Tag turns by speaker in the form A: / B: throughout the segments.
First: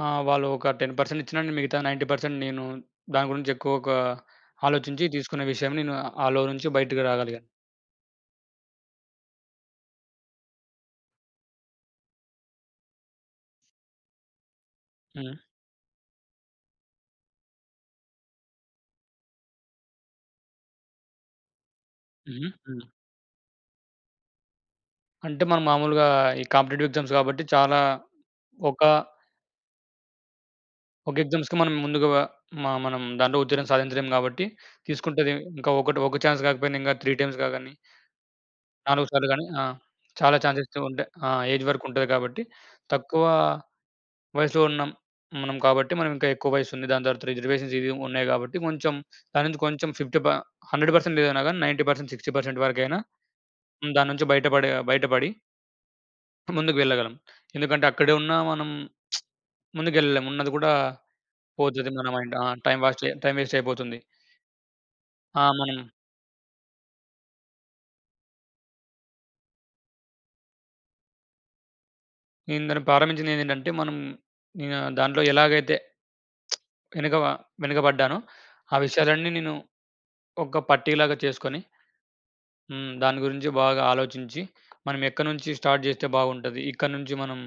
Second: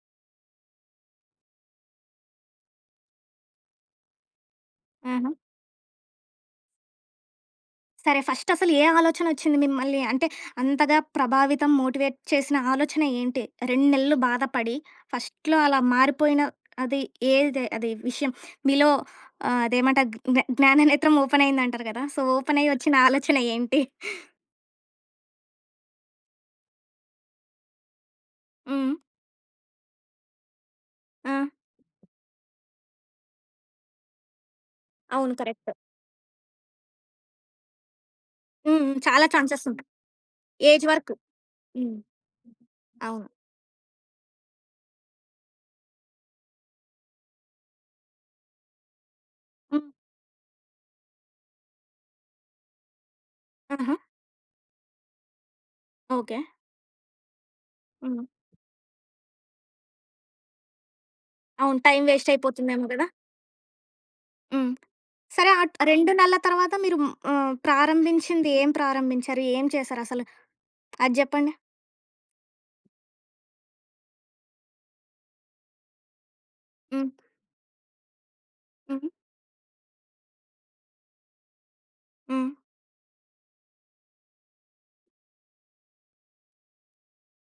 A: ఆ! వాళ్ళు ఒక 10% ఇచ్చినా మిగతా 90% నేను దాని గురించి ఎక్కువగా ఆలోచించి
B: హుహు.
A: తీసుకునే విషయం నేను ఆ లో నుంచి బయటికి రాగలిగా.
B: సరే ఫస్ట్‌ అసలు ఏ ఆలోచన వచ్చింది మిమ్మల్ని అంటే అంతగా ప్రభావితం మోటివేట్ చేసిన ఆలోచన ఏంటి? 2 నెలలు బాధపడి,
A: హ్మ్.
B: ఫస్ట్‌లో అలా మారిపోయిన అది ఏది అది విషయం. మీలో ఆహ్, అదేమంటారు జ్ఞా జ్ఞాన నేత్రం ఓపెన్ అయిందంటారు కదా! సో,
A: హుహు.
B: ఓపెన్ అయ్యి
A: హ్మ్.
B: వచ్చిన ఆలోచన ఏంటి?
A: అంటే మనం మాములుగా ఈ కాంపిటీటివ్ ఎగ్జామ్స్ కాబట్టి చాలా ఒక
B: హ్మ్.
A: ఒక
B: ఆ!
A: ఎగ్జామ్స్‌కి మనం ముందుగా మా మనం దాంట్లో ఉత్తీర్ణం సాధించలేం కాబట్టి తీసుకుంటది.
B: అవును.
A: ఇంకా
B: కరెక్ట్.
A: ఒకటి ఒక చాన్స్ కాకపోయినా ఇంకా 3 టైమ్స్‌గా గాని.
B: హ్మ్. హ్మ్.
A: నాలుగు
B: చాలా
A: సార్లు గాని, ఆ!
B: ఛాన్సెస్ ఉంటాయి.
A: చాలా ఛాన్సెస్ అయితే
B: ఏజ్
A: ఉంటాయి.
B: వరకు.
A: ఆ! ఏజ్ వరకు
B: హ్మ్.
A: ఉంటది కాబట్టి తక్కువ
B: అవును.
A: వయస్సులో ఉన్నాం. హ్మ్. మనం కాబట్టి మనం ఇంకా ఎక్కువ వయసు ఉంది దాని తర్వాత రిజర్వేషన్స్ ఇవి ఉన్నాయి కాబట్టి కొంచెం దానుంచి కొంచెం
B: హ్మ్.
A: ఫిఫ్టీ ప 100% ఏదైనా కానీ 90% 60% వరకైనా, హ్మ్.
B: ఆహా!
A: దాని నుంచి బయటపడే, బయటపడి...
B: ఓకే.
A: ముందుకు వెళ్ళగలం. ఎందుకంటే అక్కడే
B: హ్మ్.
A: ఉన్న మనం ముందుకెళ్ళలేం ఉన్నది కూడా,
B: అవును.
A: పోతది
B: టైమ్
A: మన
B: వేస్ట్
A: మైండ్. ఆ! టైమ్
B: అయిపోతుందేమో
A: వాస్ట్
B: కదా!
A: టైమ్ వేస్ట్ అయిపోతుంది.
B: హ్మ్.
A: ఆ!
B: సరే ఆ
A: మనం
B: 2 నెలల తర్వాత మీరు ఆహ్, ప్రారంభించింది ఏం ప్రారంభించారు? ఏం చేశారు అసలు అది చెప్పండి?
A: నేను దాన్ని ప్రారంభించిందేంటంటే మనం, ఇంగా దాంట్లో ఎలాగైతే,
B: హ్మ్.
A: వెనుక వెనుకబడ్డానో ఆ
B: హ్మ్.
A: విషయాలన్నీ నేను ఒక పట్టి లాగా చేసుకొని
B: హ్మ్.
A: హ్మ్. దాని గురించి బాగా ఆలోచించి, మనమెక్కడ్నుంచి స్టార్ట్ చేస్తే బాగుంటది. ఇక్కడ్నుంచి మనం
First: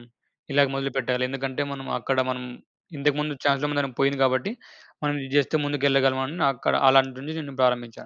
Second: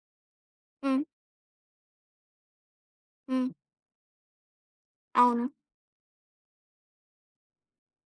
A: ఇలాగ
B: హ్మ్.
A: మొదలుపెట్టాలి ఎందుకంటే మనం అక్కడ మనం ఇంతకుముందు
B: హ్మ్.
A: చాన్స్ [unintelligible] పోయింది కాబట్టి మనం ఇది
B: అవును.
A: జేస్తే ముందుకు ఎళ్ళగలం అని అక్కడ అలాంటి నుంచి నేను ప్రారంభించాను.